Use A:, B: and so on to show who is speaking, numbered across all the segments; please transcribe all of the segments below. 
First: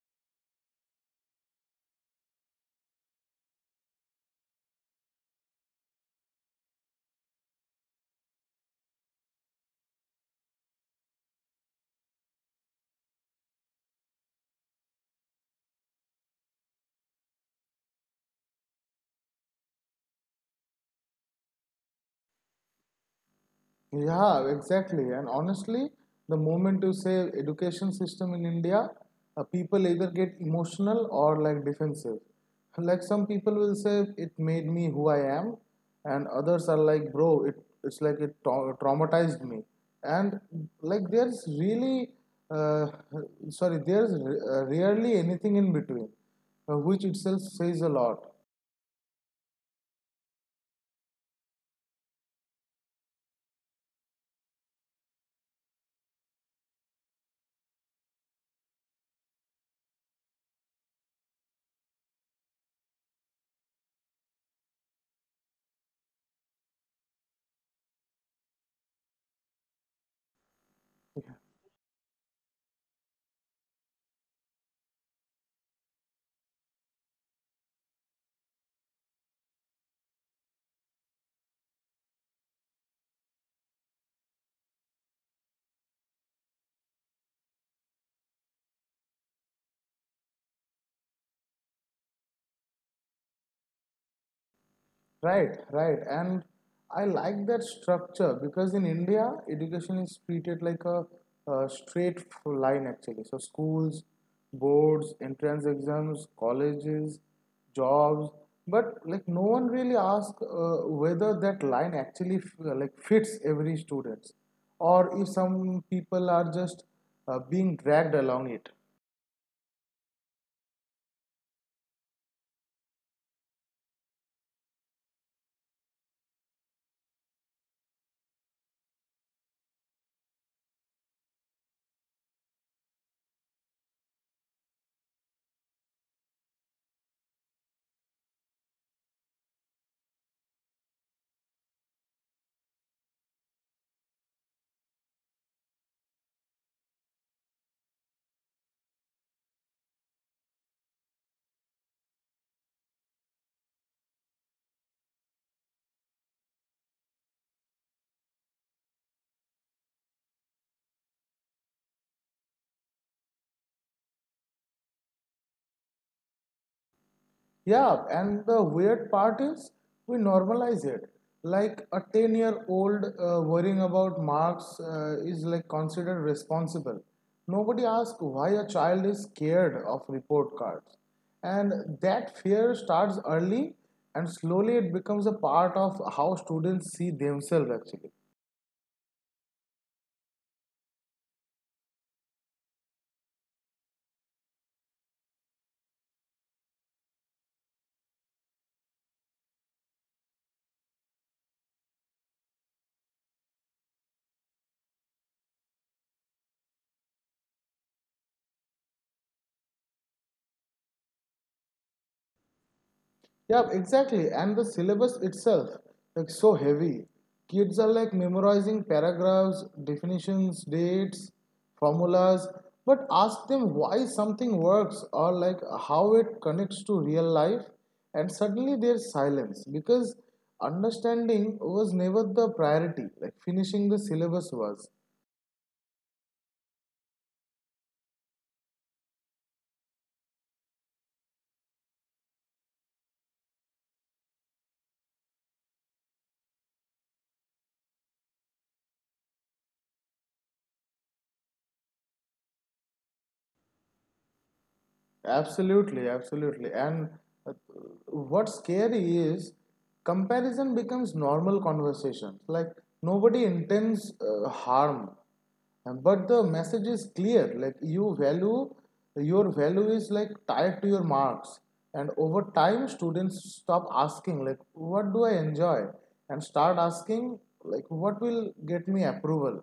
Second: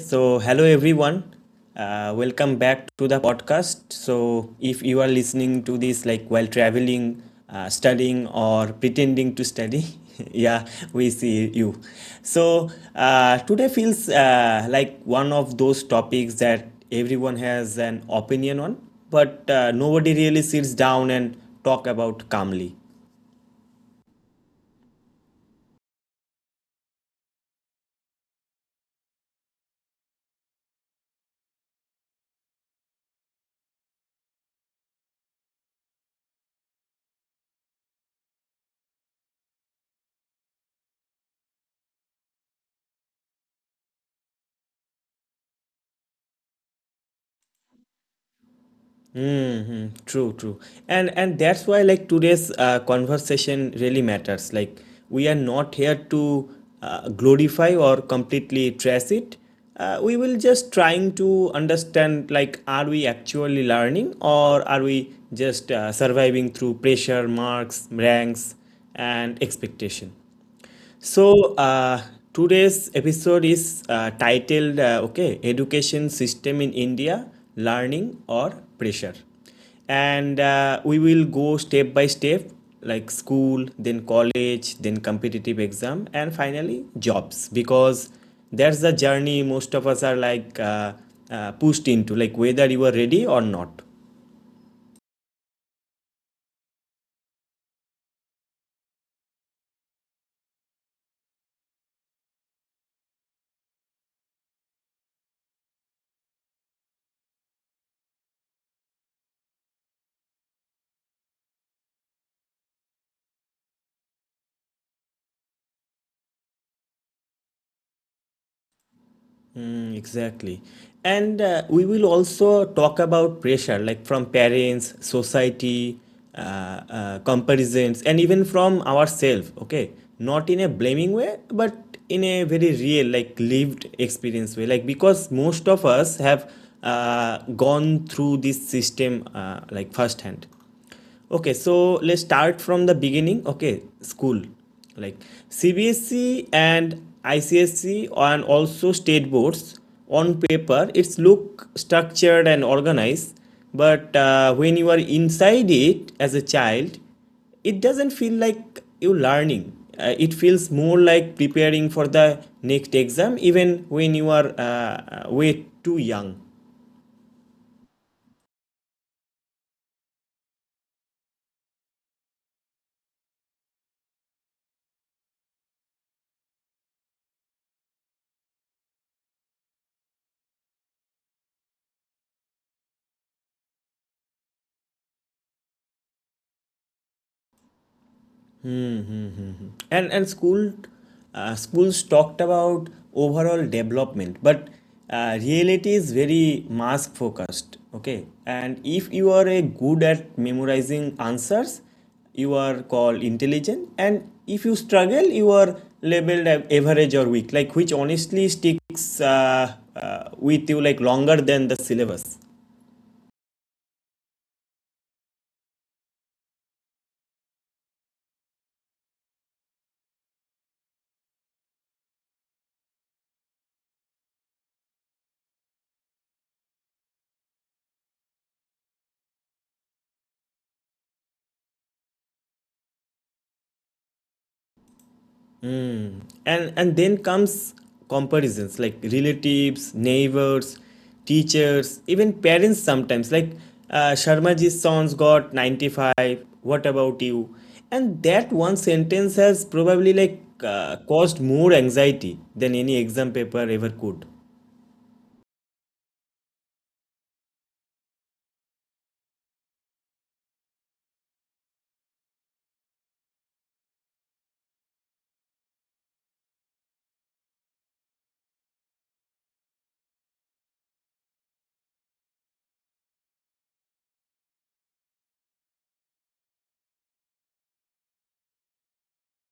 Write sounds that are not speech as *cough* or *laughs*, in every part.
A: So, hello everyone. Welcome back to the podcast. So, if you are listening to this like while traveling, studying, or pretending to study, *laughs* yeah, we see you. So, today feels like one of those topics that everyone has an opinion on, but nobody really sits down and talk about calmly.
B: Yeah, exactly. And honestly, the moment you say education system in India, people either get emotional or like defensive. *laughs* Like some people will say it made me who I am, and others are like, bro, it's like it traumatized me. And like there's really, uh, rarely anything in between, which itself says a lot.
A: Hmm. True, true. And that's why like today's conversation really matters. Like we are not here to glorify or completely trash it. We will just trying to understand like are we actually learning or are we just surviving through pressure, marks, ranks, and expectation. So, today's episode is titled okay, Education System in India, Learning or Pressure. And we will go step by step like school, then college, then competitive exam, and finally jobs because that's the journey most of us are like pushed into, like whether you are ready or not.
B: Right, right. And I like that structure because in India, education is treated like a straight line actually. So, schools, boards, entrance exams, colleges, jobs, but like no one really asks whether that line actually like fits every students or if some people are just being dragged along it.
A: Mm, exactly. And we will also talk about pressure, like from parents, society, uh, comparisons, and even from ourselves, okay? Not in a blaming way, but in a very real, like lived experience way. Like, because most of us have uh, gone through this system, like firsthand. Okay, so let's start from the beginning. Okay, school. Like CBSE and ICSE and also state boards on paper, it's look structured and organized, but when you are inside it as a child, it doesn't feel like you learning. It feels more like preparing for the next exam, even when you are way too young.
B: Yeah, and the weird part is we normalize it. Like a 10-year-old worrying about marks is like considered responsible. Nobody asks why a child is scared of report cards. And that fear starts early and slowly it becomes a part of how students see themselves actually.
A: And schools talked about overall development, but reality is very mask focused, okay. And if you are a good at memorizing answers, you are called intelligent. And if you struggle, you are labeled average or weak, like which honestly sticks with you like longer than the syllabus.
B: Yeah, exactly. And the syllabus itself, like so heavy. Kids are like memorizing paragraphs, definitions, dates, formulas. But ask them why something works or like how it connects to real life, and suddenly there's silence because understanding was never the priority. Like finishing the syllabus was.
A: And then comes comparisons, like relatives, neighbors, teachers, even parents sometimes, like Sharmaji's son's got 95. What about you? And that one sentence has probably like caused more anxiety than any exam paper ever could.
B: Absolutely, absolutely. And uh, what's scary is comparison becomes normal conversation. Like nobody intends harm. But the message is clear. Like you value, your value is like tied to your marks. And over time, students stop asking like, "What do I enjoy?" and start asking like, "What will get me approval?"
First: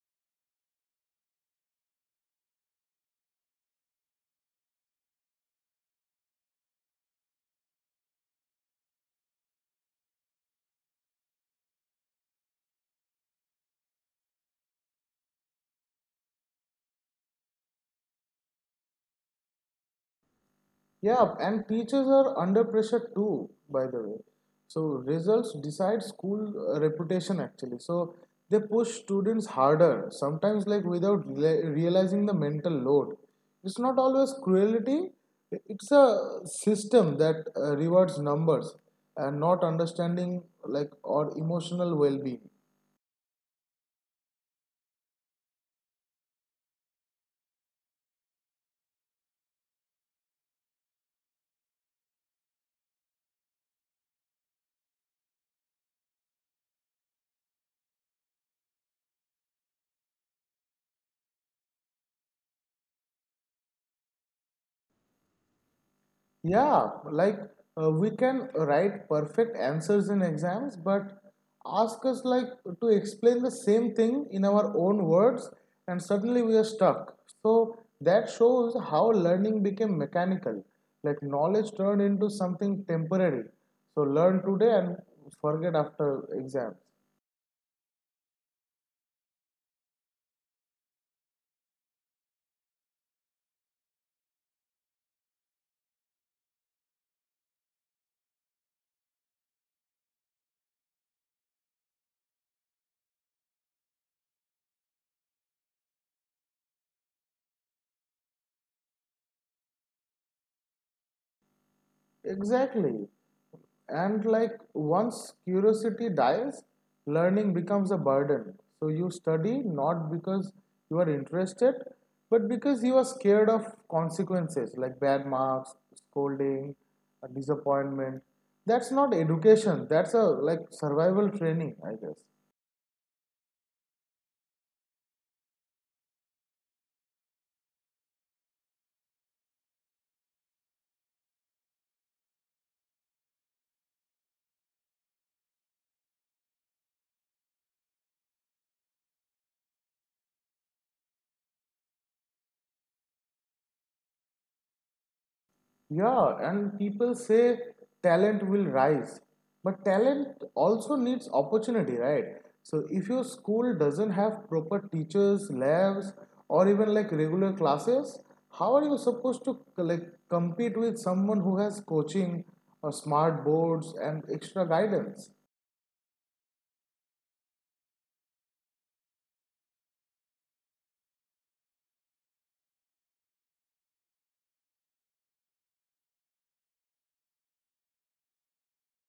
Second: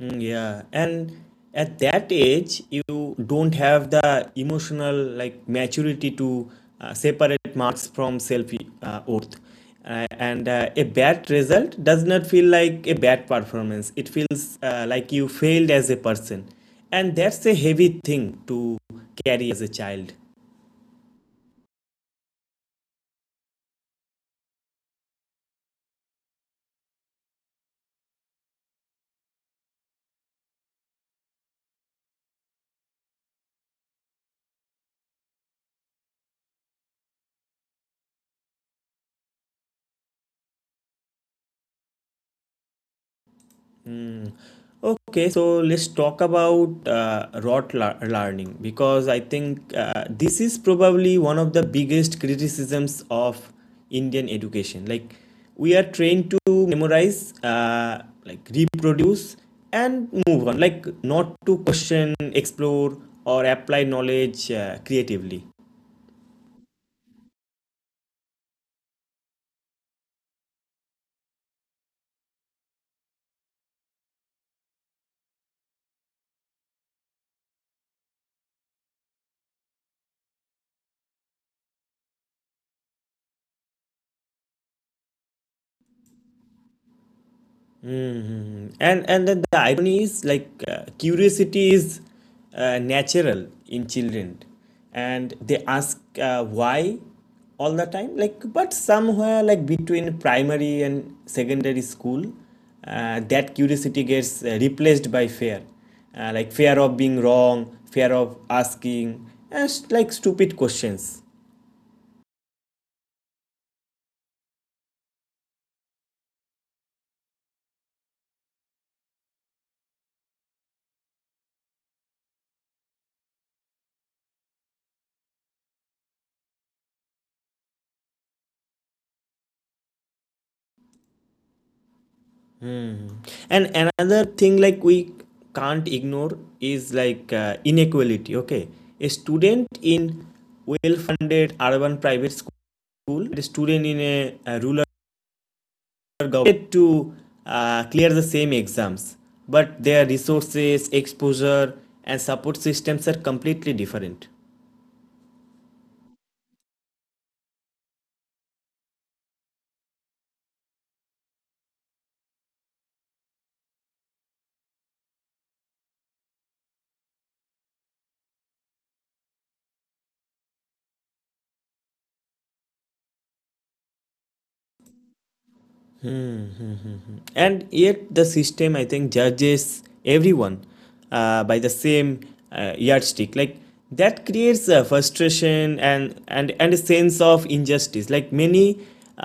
A: Mm. Yeah, and at that age, you don't have the emotional like maturity to separate marks from self worth. And a bad result does not feel like a bad performance. It feels like you failed as a person, and that's a heavy thing to carry as a child.
B: Yeah, and teachers are under pressure too, by the way. So results decide school reputation actually. So they push students harder, sometimes like without realizing the mental load. It's not always cruelty, it's a system that rewards numbers and not understanding like or emotional well-being.
A: Mm. Okay, so let's talk about rote learning, because I think this is probably one of the biggest criticisms of Indian education. Like we are trained to memorize, like reproduce, and move on. Like not to question, explore, or apply knowledge creatively.
B: Yeah, like we can write perfect answers in exams, but ask us like to explain the same thing in our own words, and suddenly we are stuck. So that shows how learning became mechanical, like knowledge turned into something temporary. So learn today and forget after exams.
A: Hmm. And then the irony is like curiosity is natural in children, and they ask why all the time. Like, but somewhere like between primary and secondary school, that curiosity gets replaced by fear, like fear of being wrong, fear of asking, and like stupid questions.
B: Exactly. And like once curiosity dies, learning becomes a burden. So you study not because you are interested, but because you are scared of consequences like bad marks, scolding, disappointment. That's not education. That's a like survival training, I guess.
A: Hmm. And another thing like we can't ignore is like inequality. Okay, a student in well-funded urban private school, a student in a rural government to clear the same exams, but their resources, exposure, and support systems are completely different.
B: Yeah, and people say talent will rise, but talent also needs opportunity, right? So if your school doesn't have proper teachers, labs, or even like regular classes, how are you supposed to like compete with someone who has coaching or smart boards and extra guidance?
A: And yet the system, I think, judges everyone by the same yardstick, like that creates a frustration and a sense of injustice, like many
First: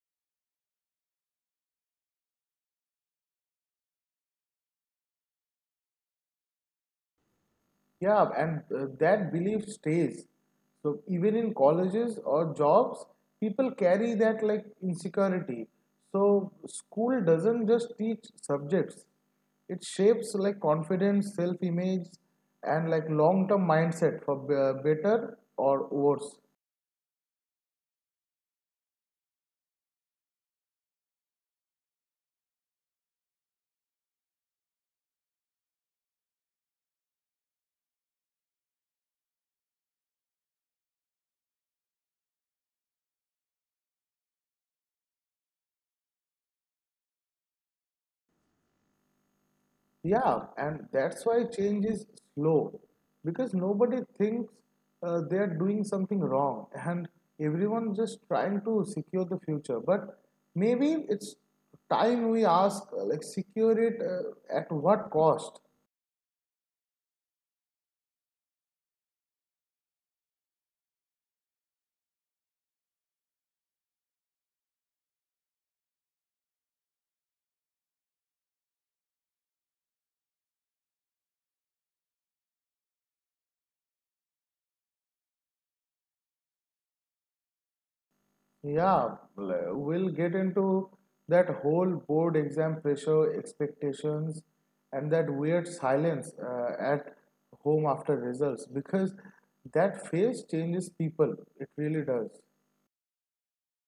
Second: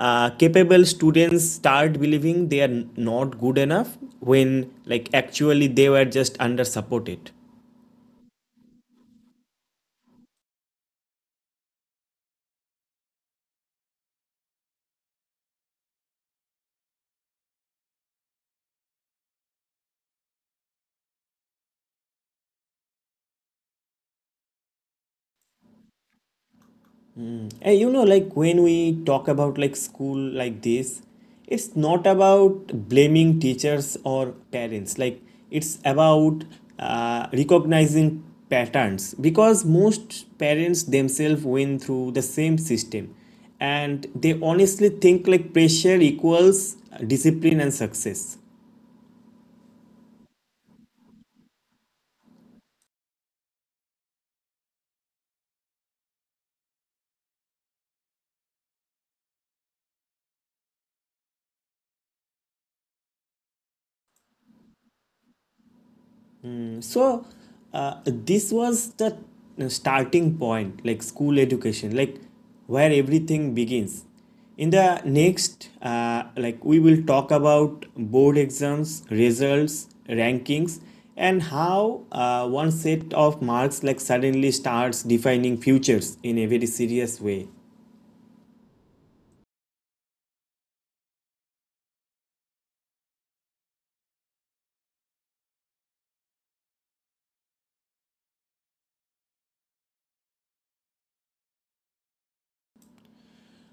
A: capable students start believing they are not good enough when like actually they were just under supported.
B: Yeah, and that belief stays. So even in colleges or jobs, people carry that like insecurity. So school doesn't just teach subjects; it shapes like confidence, self-image, and like long-term mindset for better or worse.
A: And you know, like when we talk about like school like this, it's not about blaming teachers or parents. Like it's about recognizing patterns, because most parents themselves went through the same system, and they honestly think like pressure equals discipline and success.
B: Yeah, and that's why change is slow because nobody thinks they are doing something wrong, and everyone's just trying to secure the future. But maybe it's time we ask, secure it at what cost?
A: So this was the starting point, like school education, like where everything begins. In the next, like, we will talk about board exams, results, rankings, and how one set of marks like suddenly starts defining futures in a very serious way.
B: Yeah, we'll get into that whole board exam, pressure, expectations, and that weird silence at home after results because that phase changes people. It really does.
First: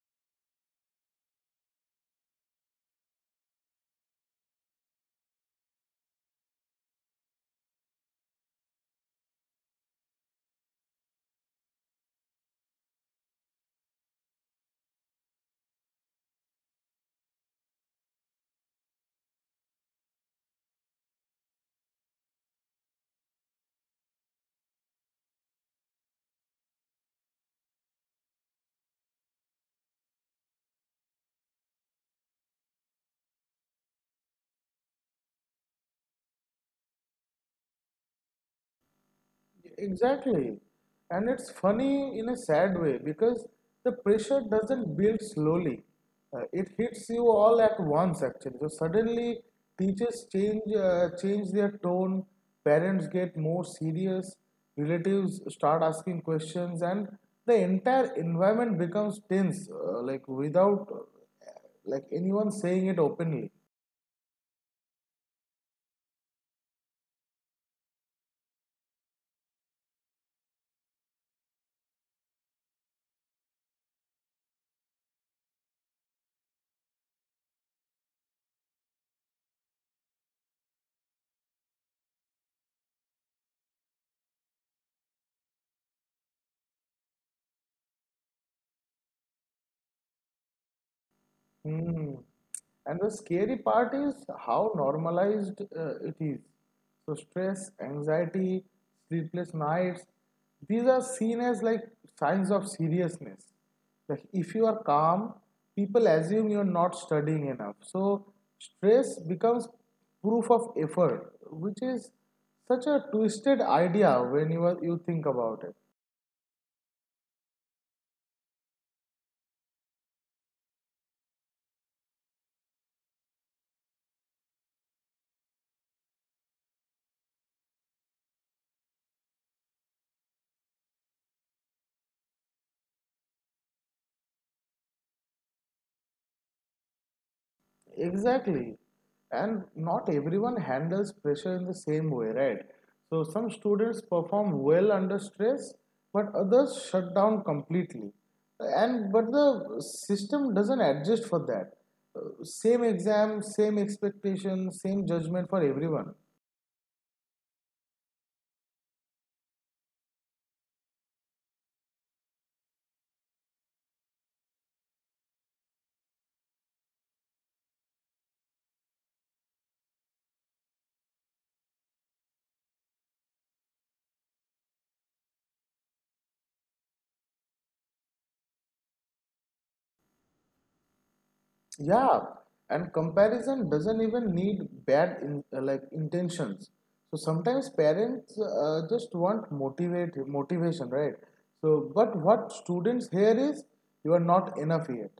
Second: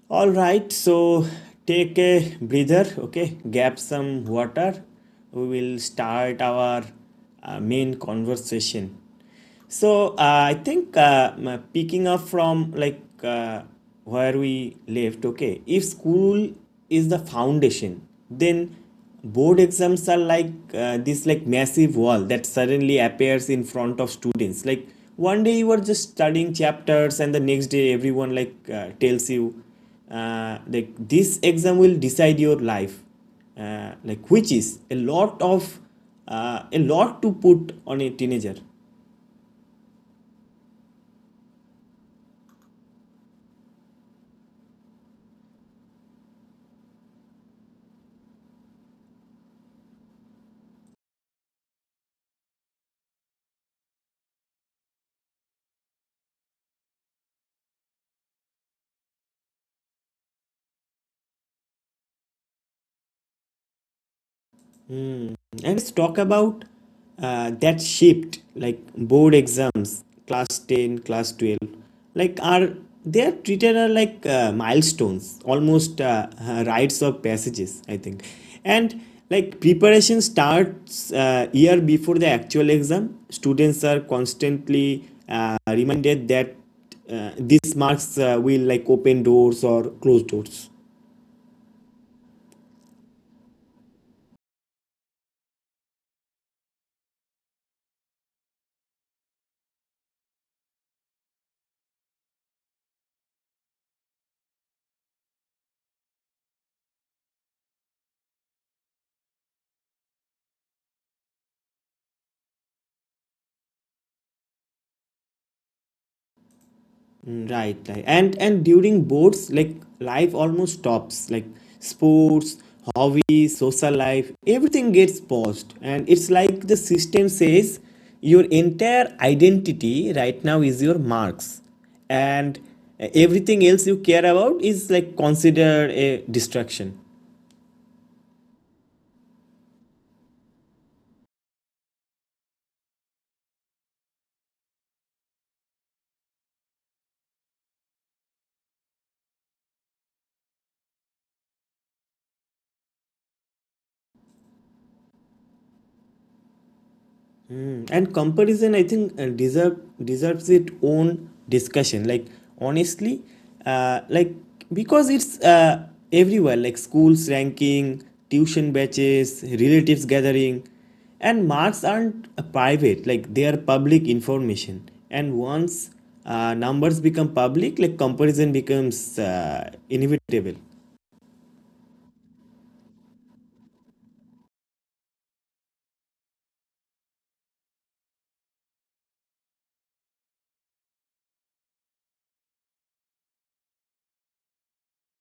A: All right, so take a breather, okay? Grab some water. We will start our main conversation. So I think picking up from like where we left, okay, if school is the foundation, then board exams are like this like massive wall that suddenly appears in front of students. Like one day you are just studying chapters, and the next day everyone like tells you, like, this exam will decide your life, like, which is a lot to put on a teenager.
B: Exactly. And it's funny in a sad way because the pressure doesn't build slowly. It hits you all at once actually. So suddenly teachers change their tone, parents get more serious, relatives start asking questions, and the entire environment becomes tense without like anyone saying it openly.
A: And let's talk about that shift, like board exams, class 10, class 12. Like, are they are treated are like milestones, almost rites of passages, I think. And like preparation starts year before the actual exam. Students are constantly reminded that these marks will like open doors or close doors.
B: Hmm. And the scary part is how normalized it is. So, stress, anxiety, sleepless nights, these are seen as like signs of seriousness. Like, if you are calm, people assume you're not studying enough. So, stress becomes proof of effort, which is such a twisted idea when you think about it.
A: Mm. Right, right. And during boards, like life almost stops. Like sports, hobbies, social life, everything gets paused. And it's like the system says your entire identity right now is your marks. And everything else you care about is like considered a distraction.
B: Exactly. And not everyone handles pressure in the same way, right? So some students perform well under stress, but others shut down completely. And but the system doesn't adjust for that. Same exam, same expectation, same judgment for everyone.
A: And comparison, I think, deserves its own discussion, like honestly, like because it's everywhere, like schools ranking, tuition batches, relatives gathering. And marks aren't private, like they are public information. And once numbers become public, like comparison becomes inevitable.
B: Yeah, and comparison doesn't even need bad in, like intentions. So sometimes parents just want motivate motivation, right? So, but what students hear is you are not enough yet,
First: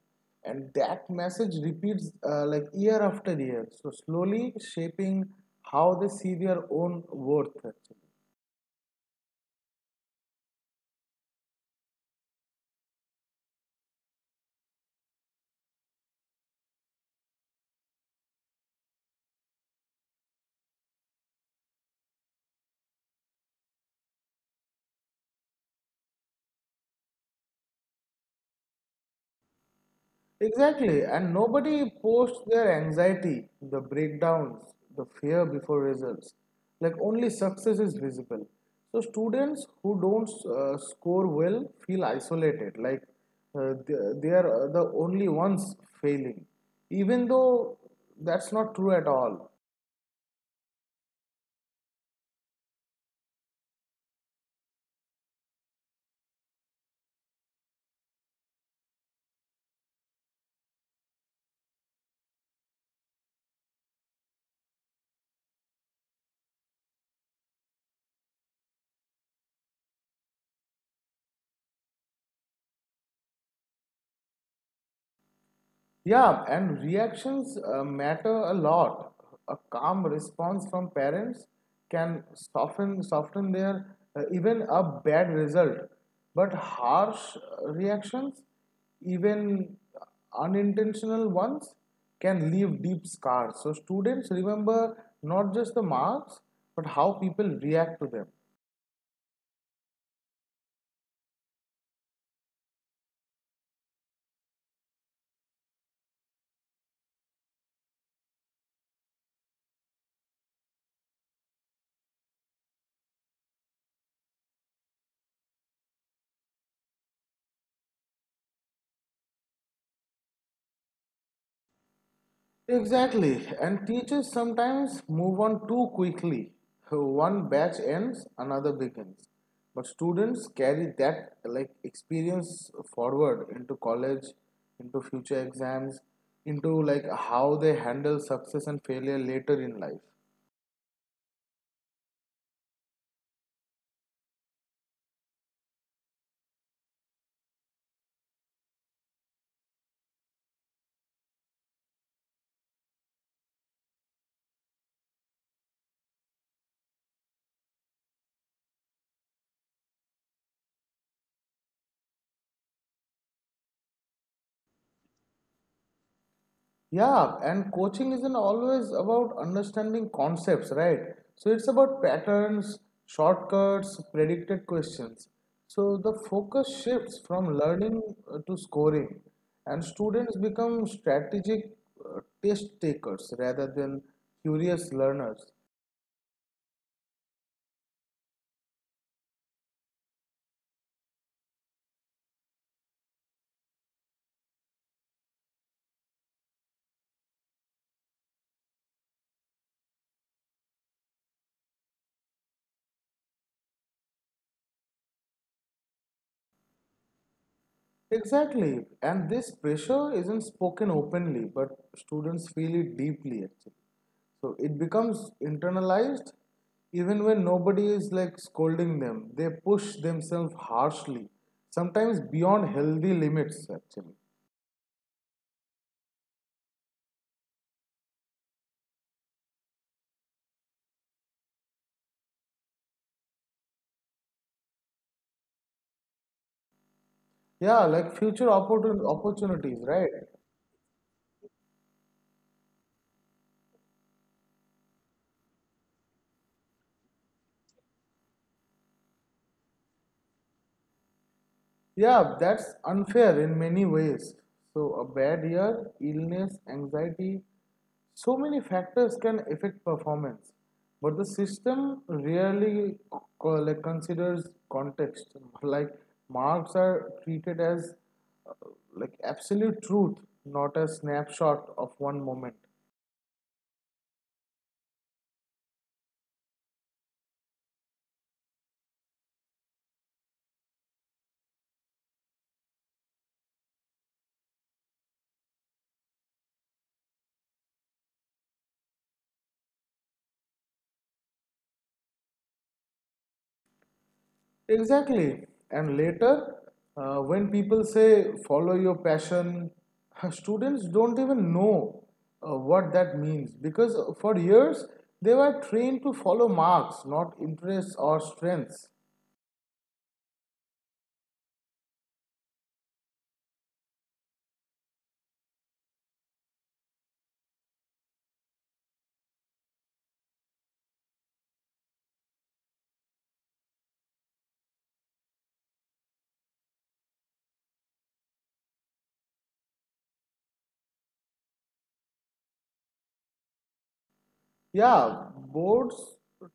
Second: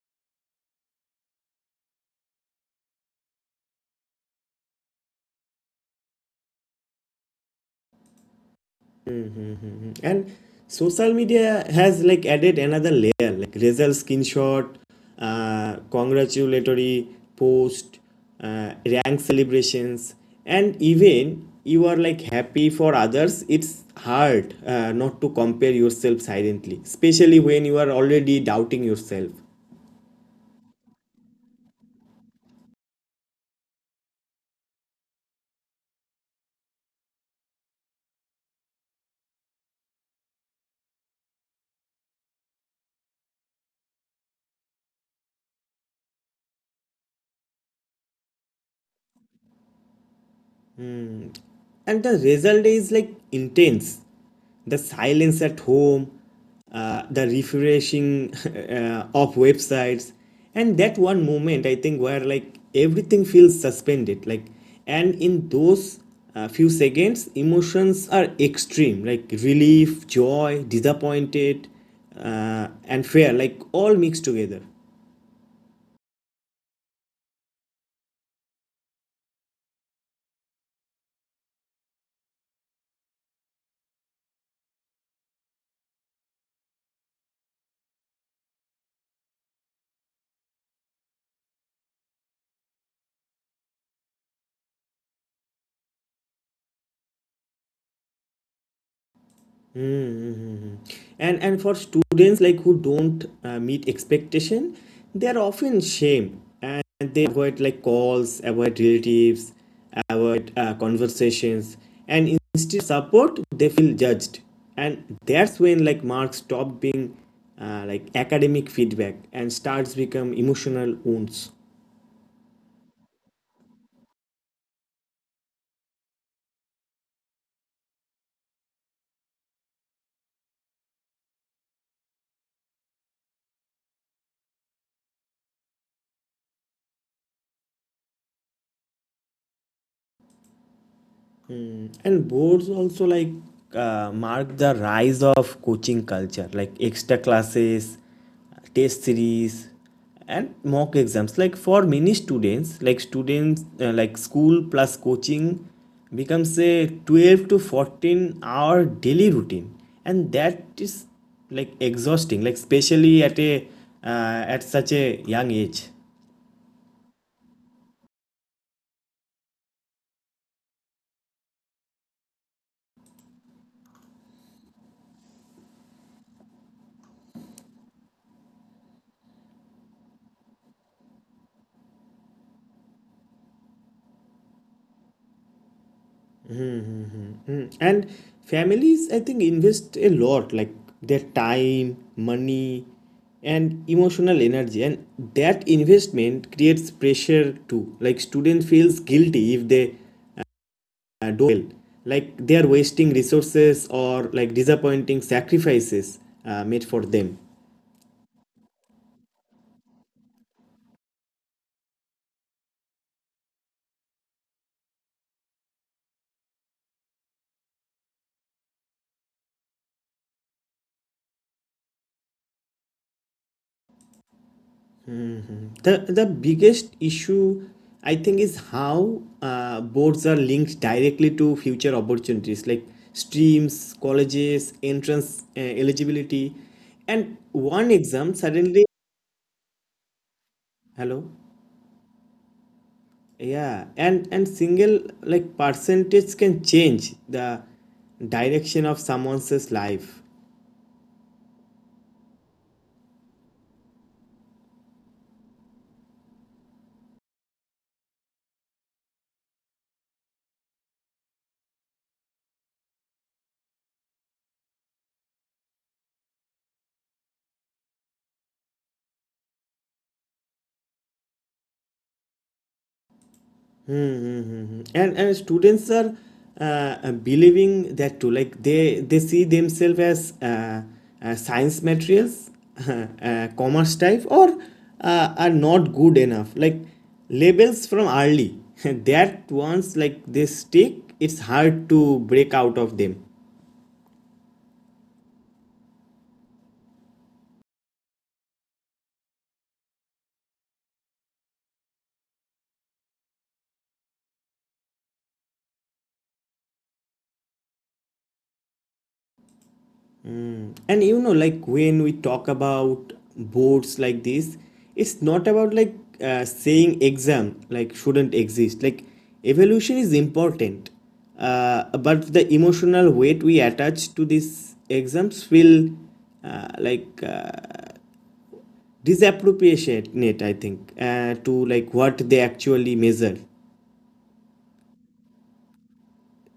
B: and that message repeats like year after year. So slowly shaping how they see their own worth actually.
A: Mhm. And social media has like added another layer, like result screenshot, congratulatory post, rank celebrations, and even you are like happy for others. It's hard not to compare yourself silently, especially when you are already doubting yourself.
B: Exactly, and nobody posts their anxiety, the breakdowns, the fear before results. Like only success is visible. So students who don't score well feel isolated, like uh, they, they are the only ones failing, even though that's not true at all.
A: And the result is like intense, the silence at home, the refreshing *laughs* of websites. And that one moment, I think, where like everything feels suspended. Like, and in those few seconds emotions are extreme, like relief, joy, disappointed, and fear like all mixed together.
B: Yeah, and reactions matter a lot. A calm response from parents can soften their even a bad result. But harsh reactions, even unintentional ones, can leave deep scars. So students remember not just the marks, but how people react to them.
A: Mm-hmm. And for students like who don't meet expectation, they are often shamed and they avoid like calls, avoid relatives, avoid conversations, and instead of support they feel judged. And that's when like marks stop being like academic feedback and starts become emotional wounds.
B: Exactly, and teachers sometimes move on too quickly. One batch ends, another begins. But students carry that like experience forward into college, into future exams, into like how they handle success and failure later in life.
A: And boards also like mark the rise of coaching culture, like extra classes, test series, and mock exams. Like for many students, like school plus coaching becomes a 12 to 14 hour daily routine, and that is like exhausting, like especially at such a young age.
B: Yeah, and coaching isn't always about understanding concepts, right? So it's about patterns, shortcuts, predicted questions. So the focus shifts from learning to scoring, and students become strategic test takers rather than curious learners.
A: And families, I think, invest a lot, like their time, money, and emotional energy. And that investment creates pressure too. Like student feels guilty if they do well, like they are wasting resources or like disappointing sacrifices made for them.
B: Exactly. And this pressure isn't spoken openly, but students feel it deeply actually. So it becomes internalized even when nobody is like scolding them. They push themselves harshly, sometimes beyond healthy limits actually.
A: The biggest issue, I think, is how boards are linked directly to future opportunities, like streams, colleges, entrance eligibility, and
B: Yeah,
A: one
B: like
A: exam
B: future
A: suddenly.
B: opportunities, right?
A: Hello. Yeah, and single like percentage can change the direction of someone's life.
B: Yeah, that's unfair in many ways. So, a bad year, illness, anxiety, so many factors can affect performance. But the system rarely like considers context. *laughs* Like marks are treated as uh, like absolute truth, not a snapshot of one moment.
A: Mm-hmm. And students are uh, believing that too. Like they see themselves as science materials, *laughs* commerce type, or are not good enough. Like labels from early. *laughs* That once like they stick, it's hard to break out of them.
B: Exactly. And later, when people say follow your passion, *laughs* students don't even know what that means because for years they were trained to follow marks, not interests or strengths.
A: And you know, like when we talk about boards like this, it's not about like saying exam like shouldn't exist, like evaluation is important, uh, but the emotional weight we attach to these exams will, like, disappropriate it, I think, to like what they actually measure.
B: Yeah, boards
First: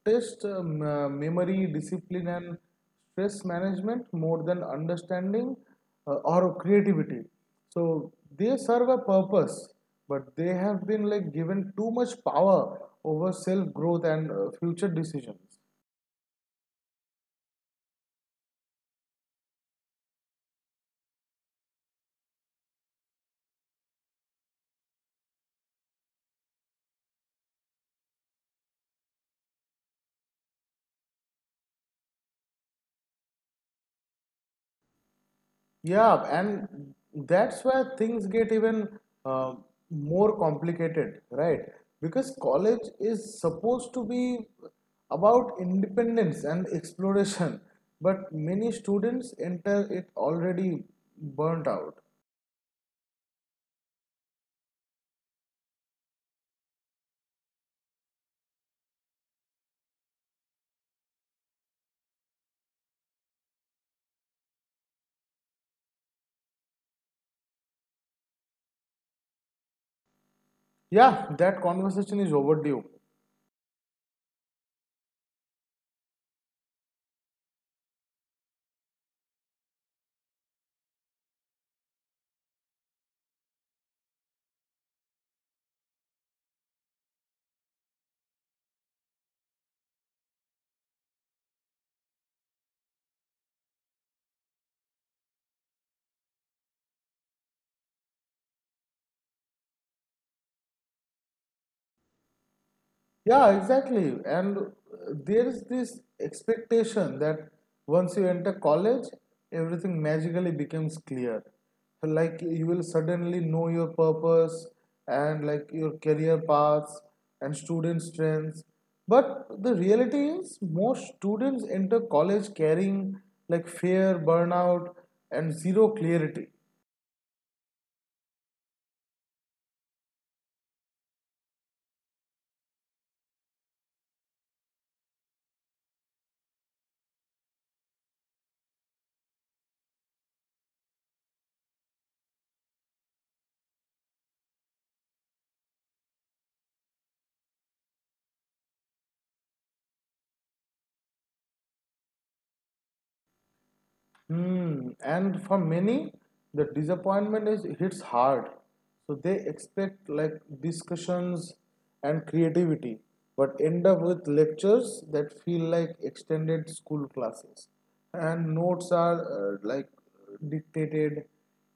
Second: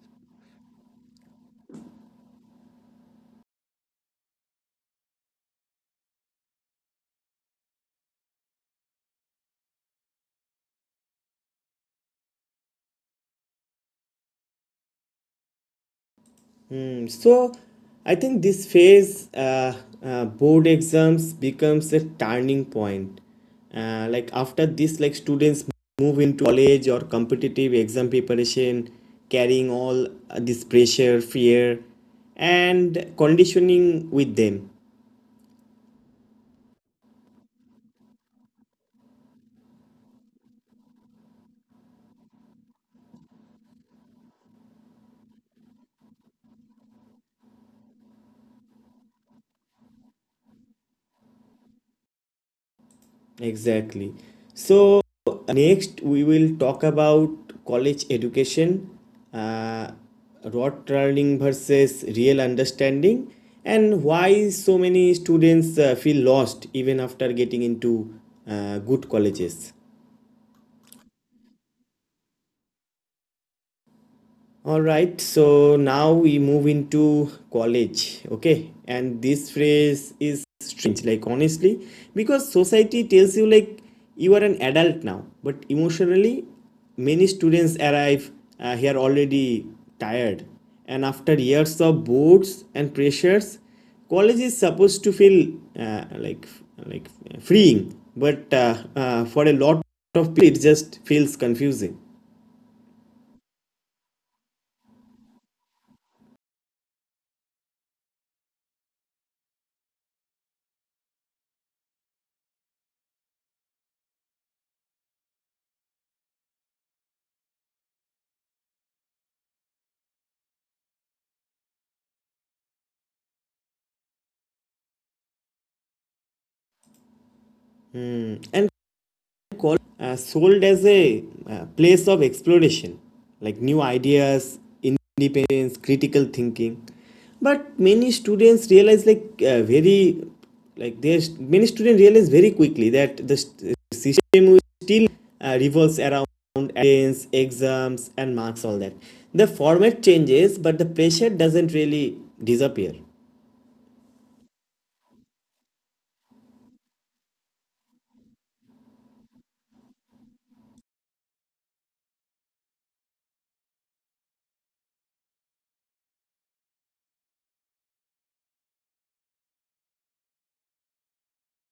B: test memory, discipline, and stress management more than understanding or creativity. So they serve a purpose, but they have been like given too much power over self growth and future decisions.
A: Hmm. So, I think this phase, board exams becomes a turning point. Like after this, like students move into college or competitive exam preparation, carrying all this pressure, fear, and conditioning with them.
B: Yeah, and that's where things get even uh, more complicated, right? Because college is supposed to be about independence and exploration, but many students enter it already burnt out.
A: Exactly. So, next we will talk about college education, uh, rote learning versus real understanding, and why so many students feel lost even after getting into good colleges.
B: Yeah, that conversation is overdue.
A: All right, so now we move into college, okay? And this phrase is strange, like honestly, because society tells you like you are an adult now, but emotionally, many students arrive here already tired. And after years of boards and pressures, college is supposed to feel like freeing, but for a lot of people, it just feels confusing.
B: Yeah, exactly. And there is this expectation that once you enter college, everything magically becomes clear. Like you will suddenly know your purpose and like your career paths and student strengths. But the reality is, most students enter college carrying like fear, burnout, and zero clarity.
A: Hmm. And call sold as a place of exploration, like new ideas, independence, critical thinking. But many students realize like very like there's many students realize very quickly that the system still revolves around attendance, exams, and marks all that. The format changes, but the pressure doesn't really disappear.
B: Hmm. And for many, the disappointment is hits hard. So they expect like discussions and creativity, but end up with lectures that feel like extended school classes. And notes are like dictated,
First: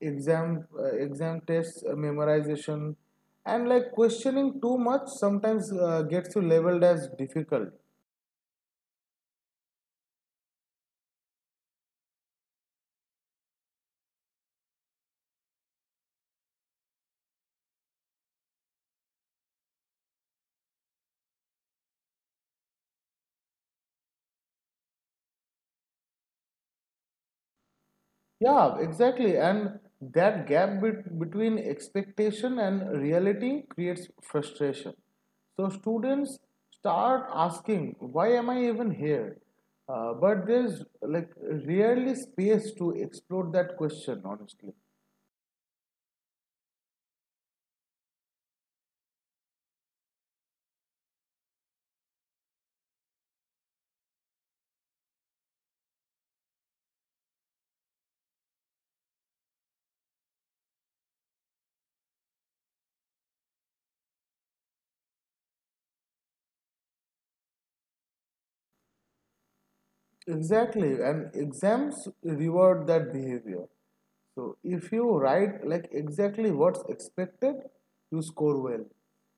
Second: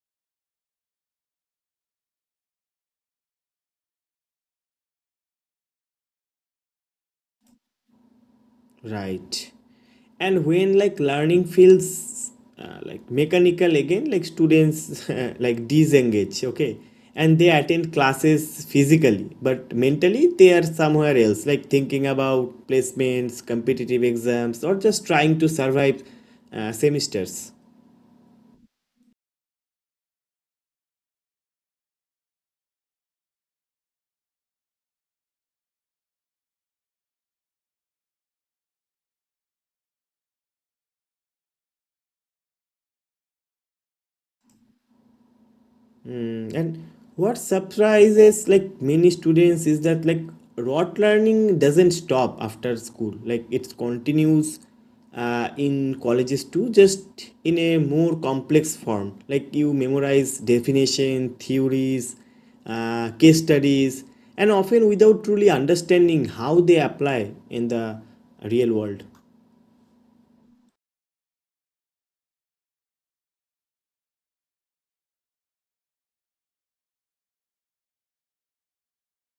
B: exam tests, memorization, and like questioning too much sometimes gets you labeled as difficult.
A: Right. And when like learning feels like mechanical again, like students *laughs* like disengage, okay? And they attend classes physically, but mentally they are somewhere else, like thinking about placements, competitive exams, or just trying to survive semesters.
B: Yeah, exactly. And that gap between expectation and reality creates frustration. So students start asking, why am I even here? But there's like rarely space to explore that question, honestly.
A: Mm. And what surprises like many students is that like rote learning doesn't stop after school. Like it continues in colleges too, just in a more complex form. Like you memorize definition, theories, case studies, and often without truly understanding how they apply in the real world.
B: Exactly, and exams reward that behavior. So if you write like exactly what's expected, you score well.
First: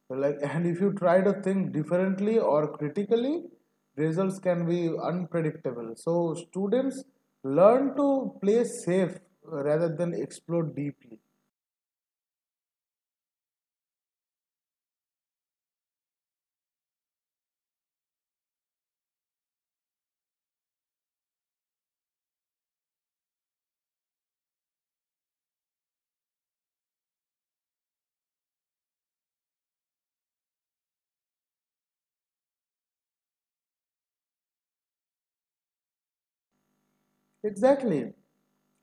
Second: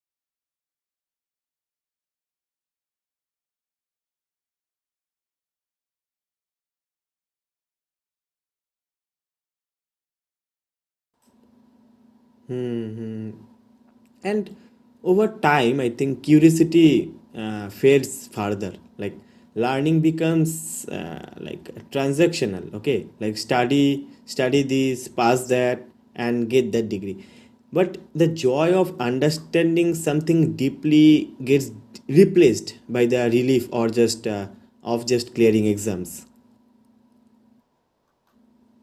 B: So, like *laughs* and if you try to think differently or critically, results can be unpredictable. So students learn to play safe rather than explore deeply.
A: Hmm, hmm. And over time, I think, curiosity fades further, like learning becomes like transactional, okay, like study this, pass that, and get that degree. But the joy of understanding something deeply gets replaced by the relief, or just, of just clearing exams.
B: Exactly.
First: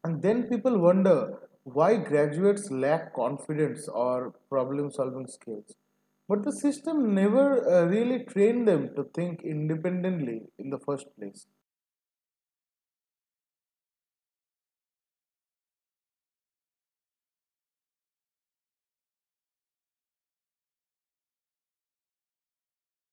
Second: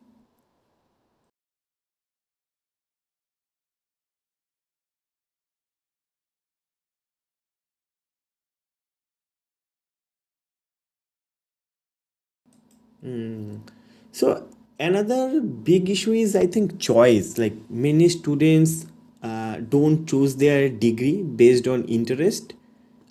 B: And then people wonder why graduates lack confidence or problem solving skills. But the system never really trained them to think independently in the first place.
A: So another big issue is, I think, choice. Like many students don't choose their degree based on interest.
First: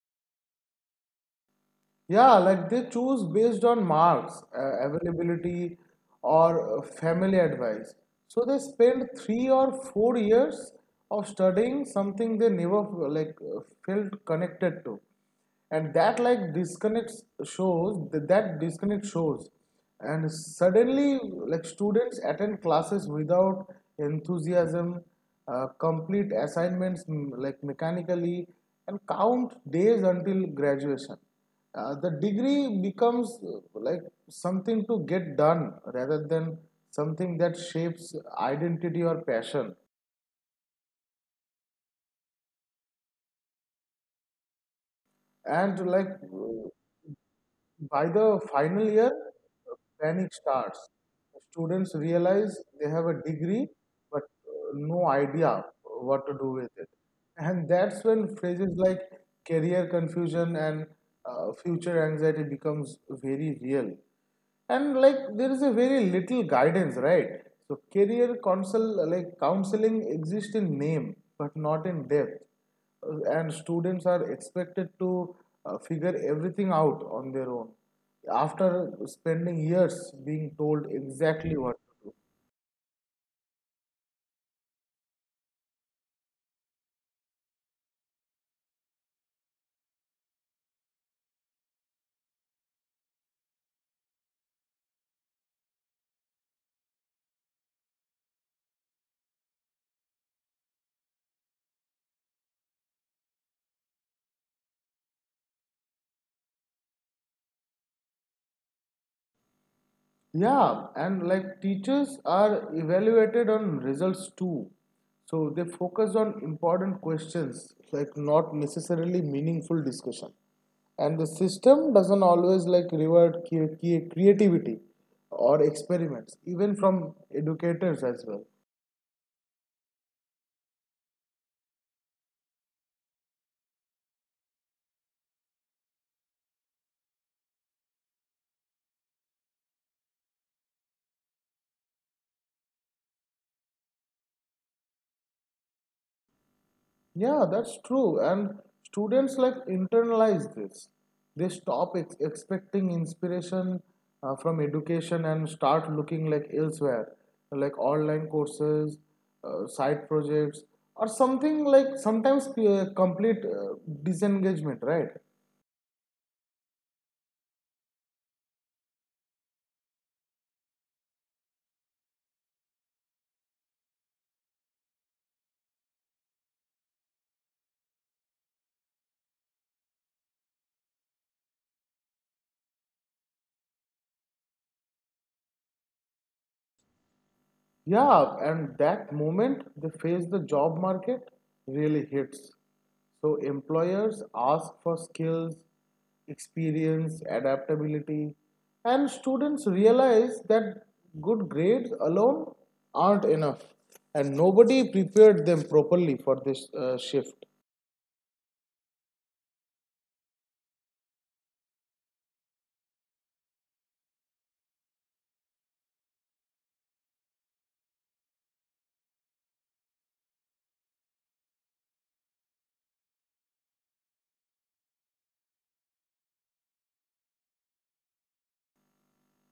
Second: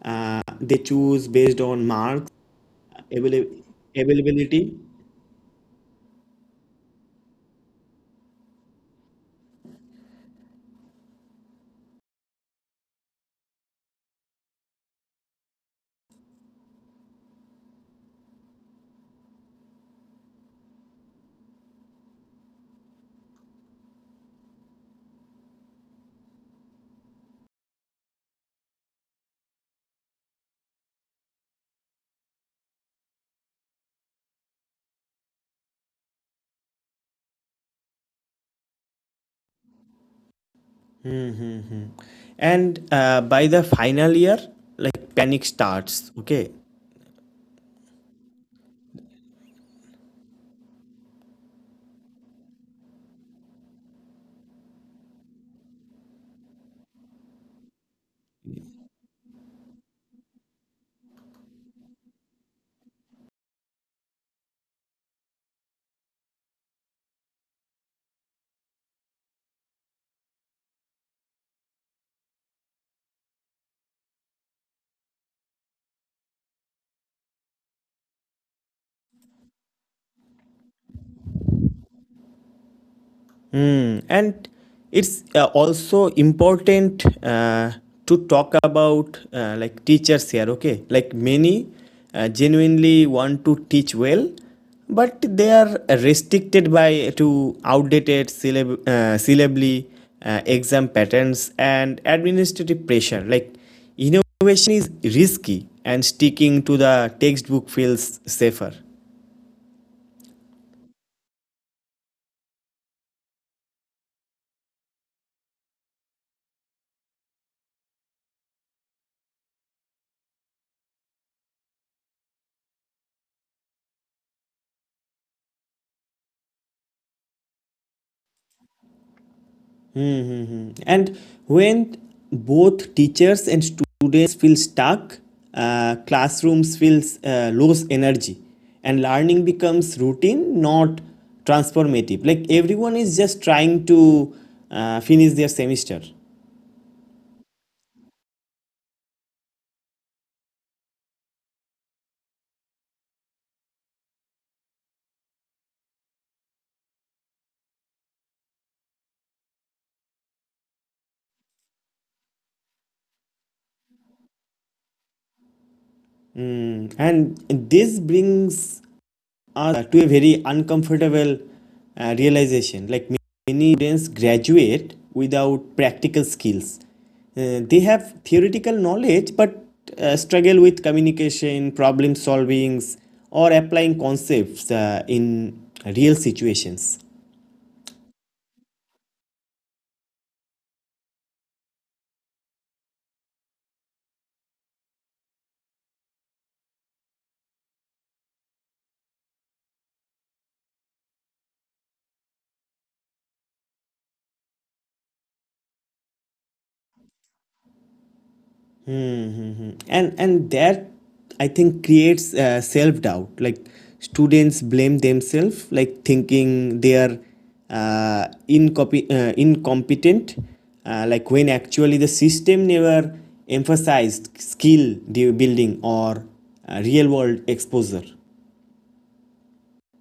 A: They choose based on marks,
B: Yeah, like they choose
A: avail-
B: based on marks,
A: availability.
B: availability, or family advice. So they spend 3 or 4 years of studying something they never felt connected to, and that like disconnects shows that, that disconnect shows, and suddenly like students attend classes without enthusiasm, complete assignments like mechanically, and count days until graduation. The degree becomes like something to get done rather than something that shapes identity or passion.
A: Hmm, hmm, hmm. And by the final year, like panic
B: And
A: starts,
B: like
A: okay.
B: by the final year panic starts, students realize they have a degree but no idea what to do with it. And that's when phrases like career confusion and future anxiety becomes very real. And like there is a very little guidance, right? So career counsel like counseling exists in name but not in depth. And students are expected to figure everything out on their own after spending years being told exactly what to do.
A: Mm. And it's also important to talk about like teachers here, okay? Like many genuinely want to teach well, but they are restricted by to outdated syllably exam patterns and administrative pressure. Like innovation is risky, and sticking to the textbook feels safer.
B: Yeah, and like teachers are evaluated on results too. So they focus on important questions, like not necessarily meaningful discussion. And the system doesn't always like reward creativity or experiments, even from educators as well.
A: Mm-hmm. And when both teachers and students feel stuck, classrooms feels lose energy, and learning becomes routine, not transformative. Like everyone is just trying to finish their semester.
B: Yeah, that's true. And students like internalize this. They stop expecting inspiration from education and start looking like elsewhere, like online courses, side projects, or something like sometimes complete disengagement, right?
A: Mm. And this brings us to a very uncomfortable realization. Like many students graduate without practical skills. They have theoretical knowledge but struggle with communication, problem solvings, or applying concepts in real situations.
B: Yeah, and that moment they face the job market really hits. So employers ask for skills, experience, adaptability, and students realize that good grades alone aren't enough, and nobody prepared them properly for this shift.
A: Mm-hmm. And that, I think, creates self-doubt. Like students blame themselves, like thinking they are incompetent, like when actually the system never emphasized skill building or real-world exposure.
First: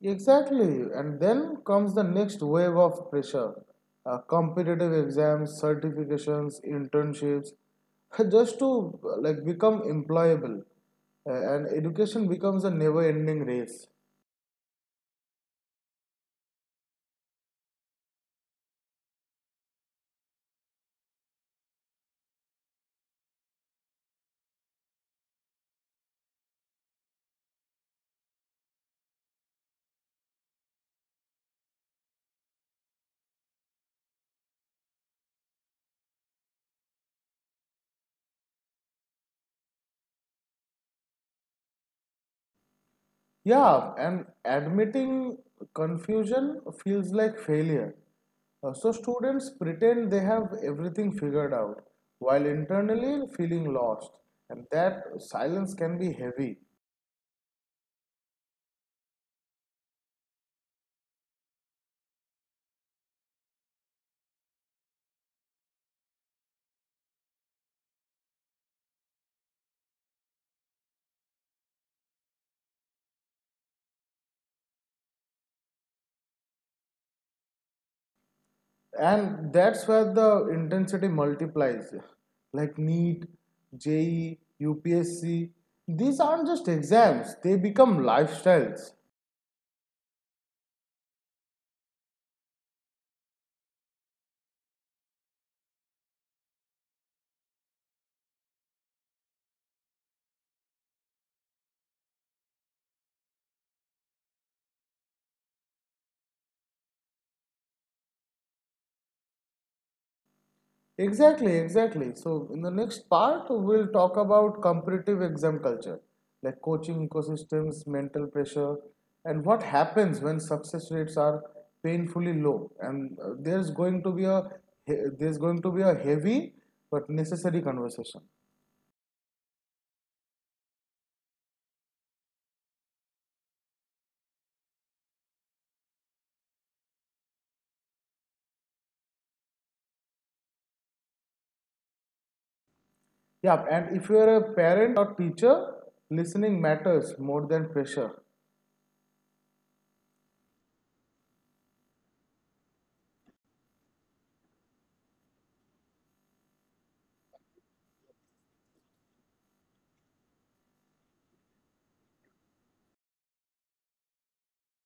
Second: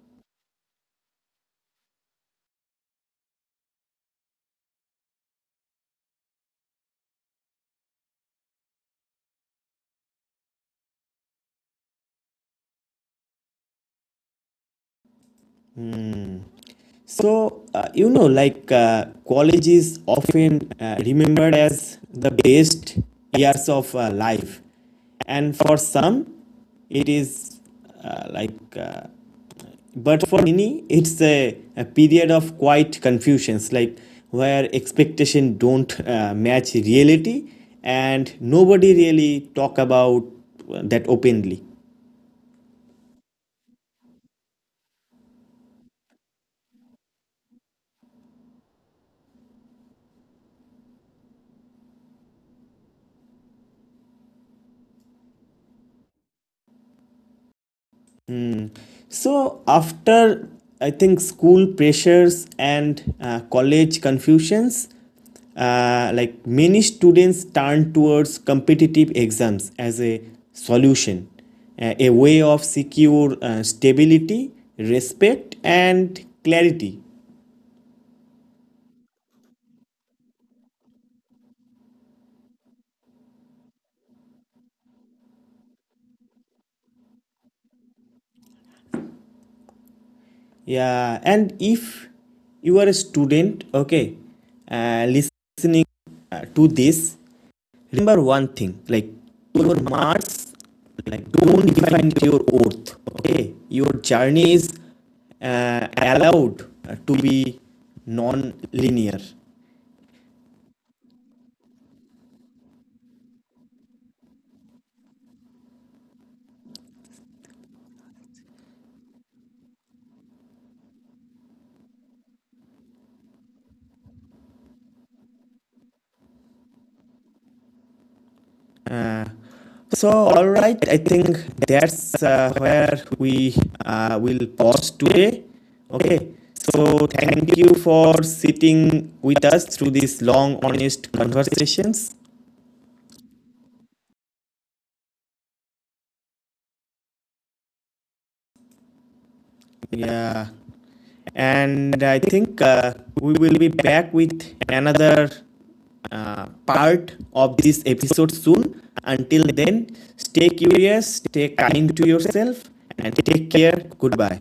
B: Exactly, and then comes the next wave of pressure, competitive exams, certifications, internships, *laughs* just to like become employable. And education becomes a never ending race.
A: So, you know, like college is often remembered as the best years of life. And for some, it is, like, but for many, it's a period of quiet confusions, like where expectation don't match reality and nobody really talk about that openly.
B: Yeah, and admitting confusion feels like failure. So students pretend they have everything figured out while internally feeling lost, and that silence can be heavy.
A: So, after, I think, school pressures and college confusions, like many students turn towards competitive exams as a solution, a way of secure stability, respect, and clarity.
B: And that's where the intensity multiplies, like NEET, JEE, UPSC, these aren't just exams, they become lifestyles.
A: Yeah, and if you are a student, okay, listening to this, remember one thing, like your marks like don't define your oath, okay, your journey is allowed to be non-linear.
B: Exactly, exactly. So in the next part we'll talk about competitive exam culture like coaching ecosystems, mental pressure, and what happens when success rates are painfully low. And there's going to be a heavy but necessary conversation.
A: Uh, so all right, I think that's where we will pause today, okay, so thank you for sitting with us through these long honest conversations.
B: Yeah, and if you are a parent or teacher, listening matters more than pressure.
A: Yeah. And I think we will be back with another part of this episode soon. Until then, stay curious, stay kind to yourself, and take care. Goodbye.